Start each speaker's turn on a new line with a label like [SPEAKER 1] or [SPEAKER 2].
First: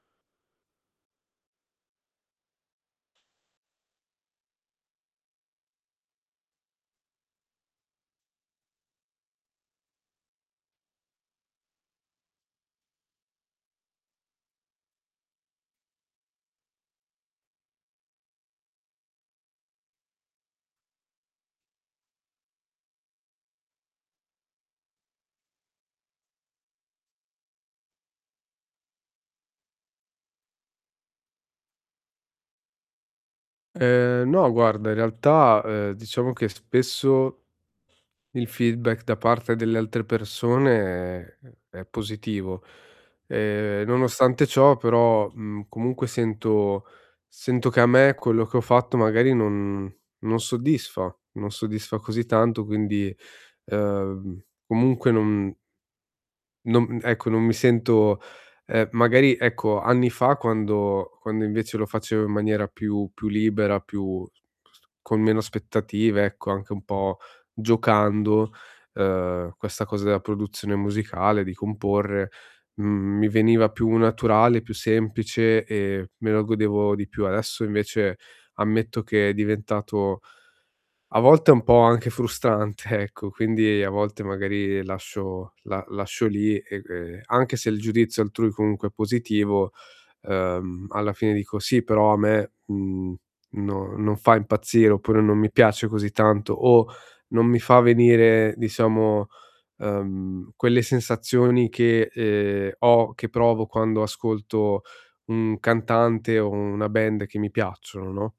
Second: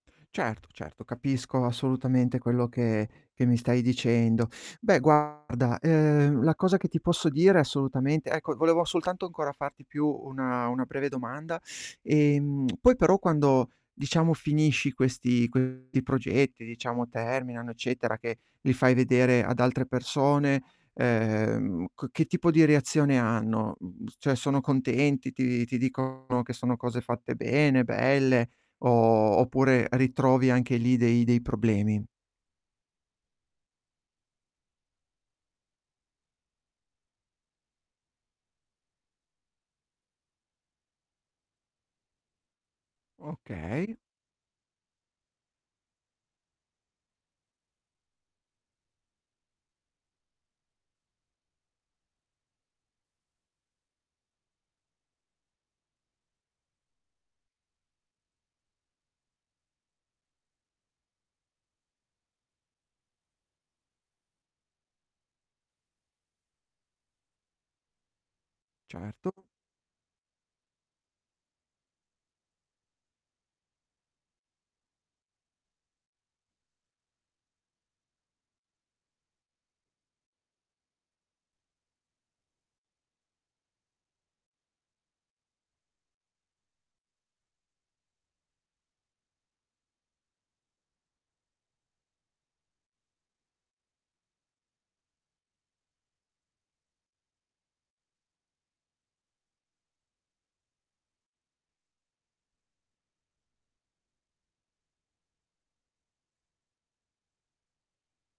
[SPEAKER 1] Certo, certo, capisco, assolutamente quello che che mi stai dicendo. Beh guarda, ehm, la cosa che ti posso dire assolutamente ecco, volevo soltanto ancora farti più una una breve domanda, ehm, poi però quando diciamo finisci questi questi progetti, diciamo terminano, eccetera che li fai vedere ad altre persone, ehm, ch che tipo di reazione hanno? Mhmm, cioè, sono contenti, ti ti dicono che sono cose fatte bene, belle, o o oppure ritrovi anche lì dei dei problemi?
[SPEAKER 2] Ehm, no guarda in realtà, ehm, diciamo che spesso il feedback da parte delle altre persone è è è positivo. Ehm,
[SPEAKER 1] Okay.
[SPEAKER 2] nonostante ciò però, mhmm, comunque sento sento che a me quello che ho fatto magari non non soddisfa, non soddisfa così tanto quindi, ehm, v m comunque non non uhm, ecco, non mi sento, ehm, magari, ecco, anni fa quando quando invece lo facevo in maniera più più libera, più [unintelligible] con meno aspettative ecco anche un po' giocando,
[SPEAKER 1] Certo.
[SPEAKER 2] ehm, questa cosa della produzione musicale, di comporre, mhmm, mi veniva più naturale, più semplice e me lo godevo di più. Adesso invece ammetto che è diventato a volte un po' anche frustrante ecco, quindi a volte magari lascio la lascio lì e e anche se il giudizio altrui comunque è positivo, ehm, alla fine dico: "Sì però a me, mhmm, no, non fa impazzire" oppure, non mi piace così tanto, o non mi fa venire, diciamo, ehm, quelle sensazioni che, ehm, ho che provo quando ascolto un cantante o una band che mi piacciono, no?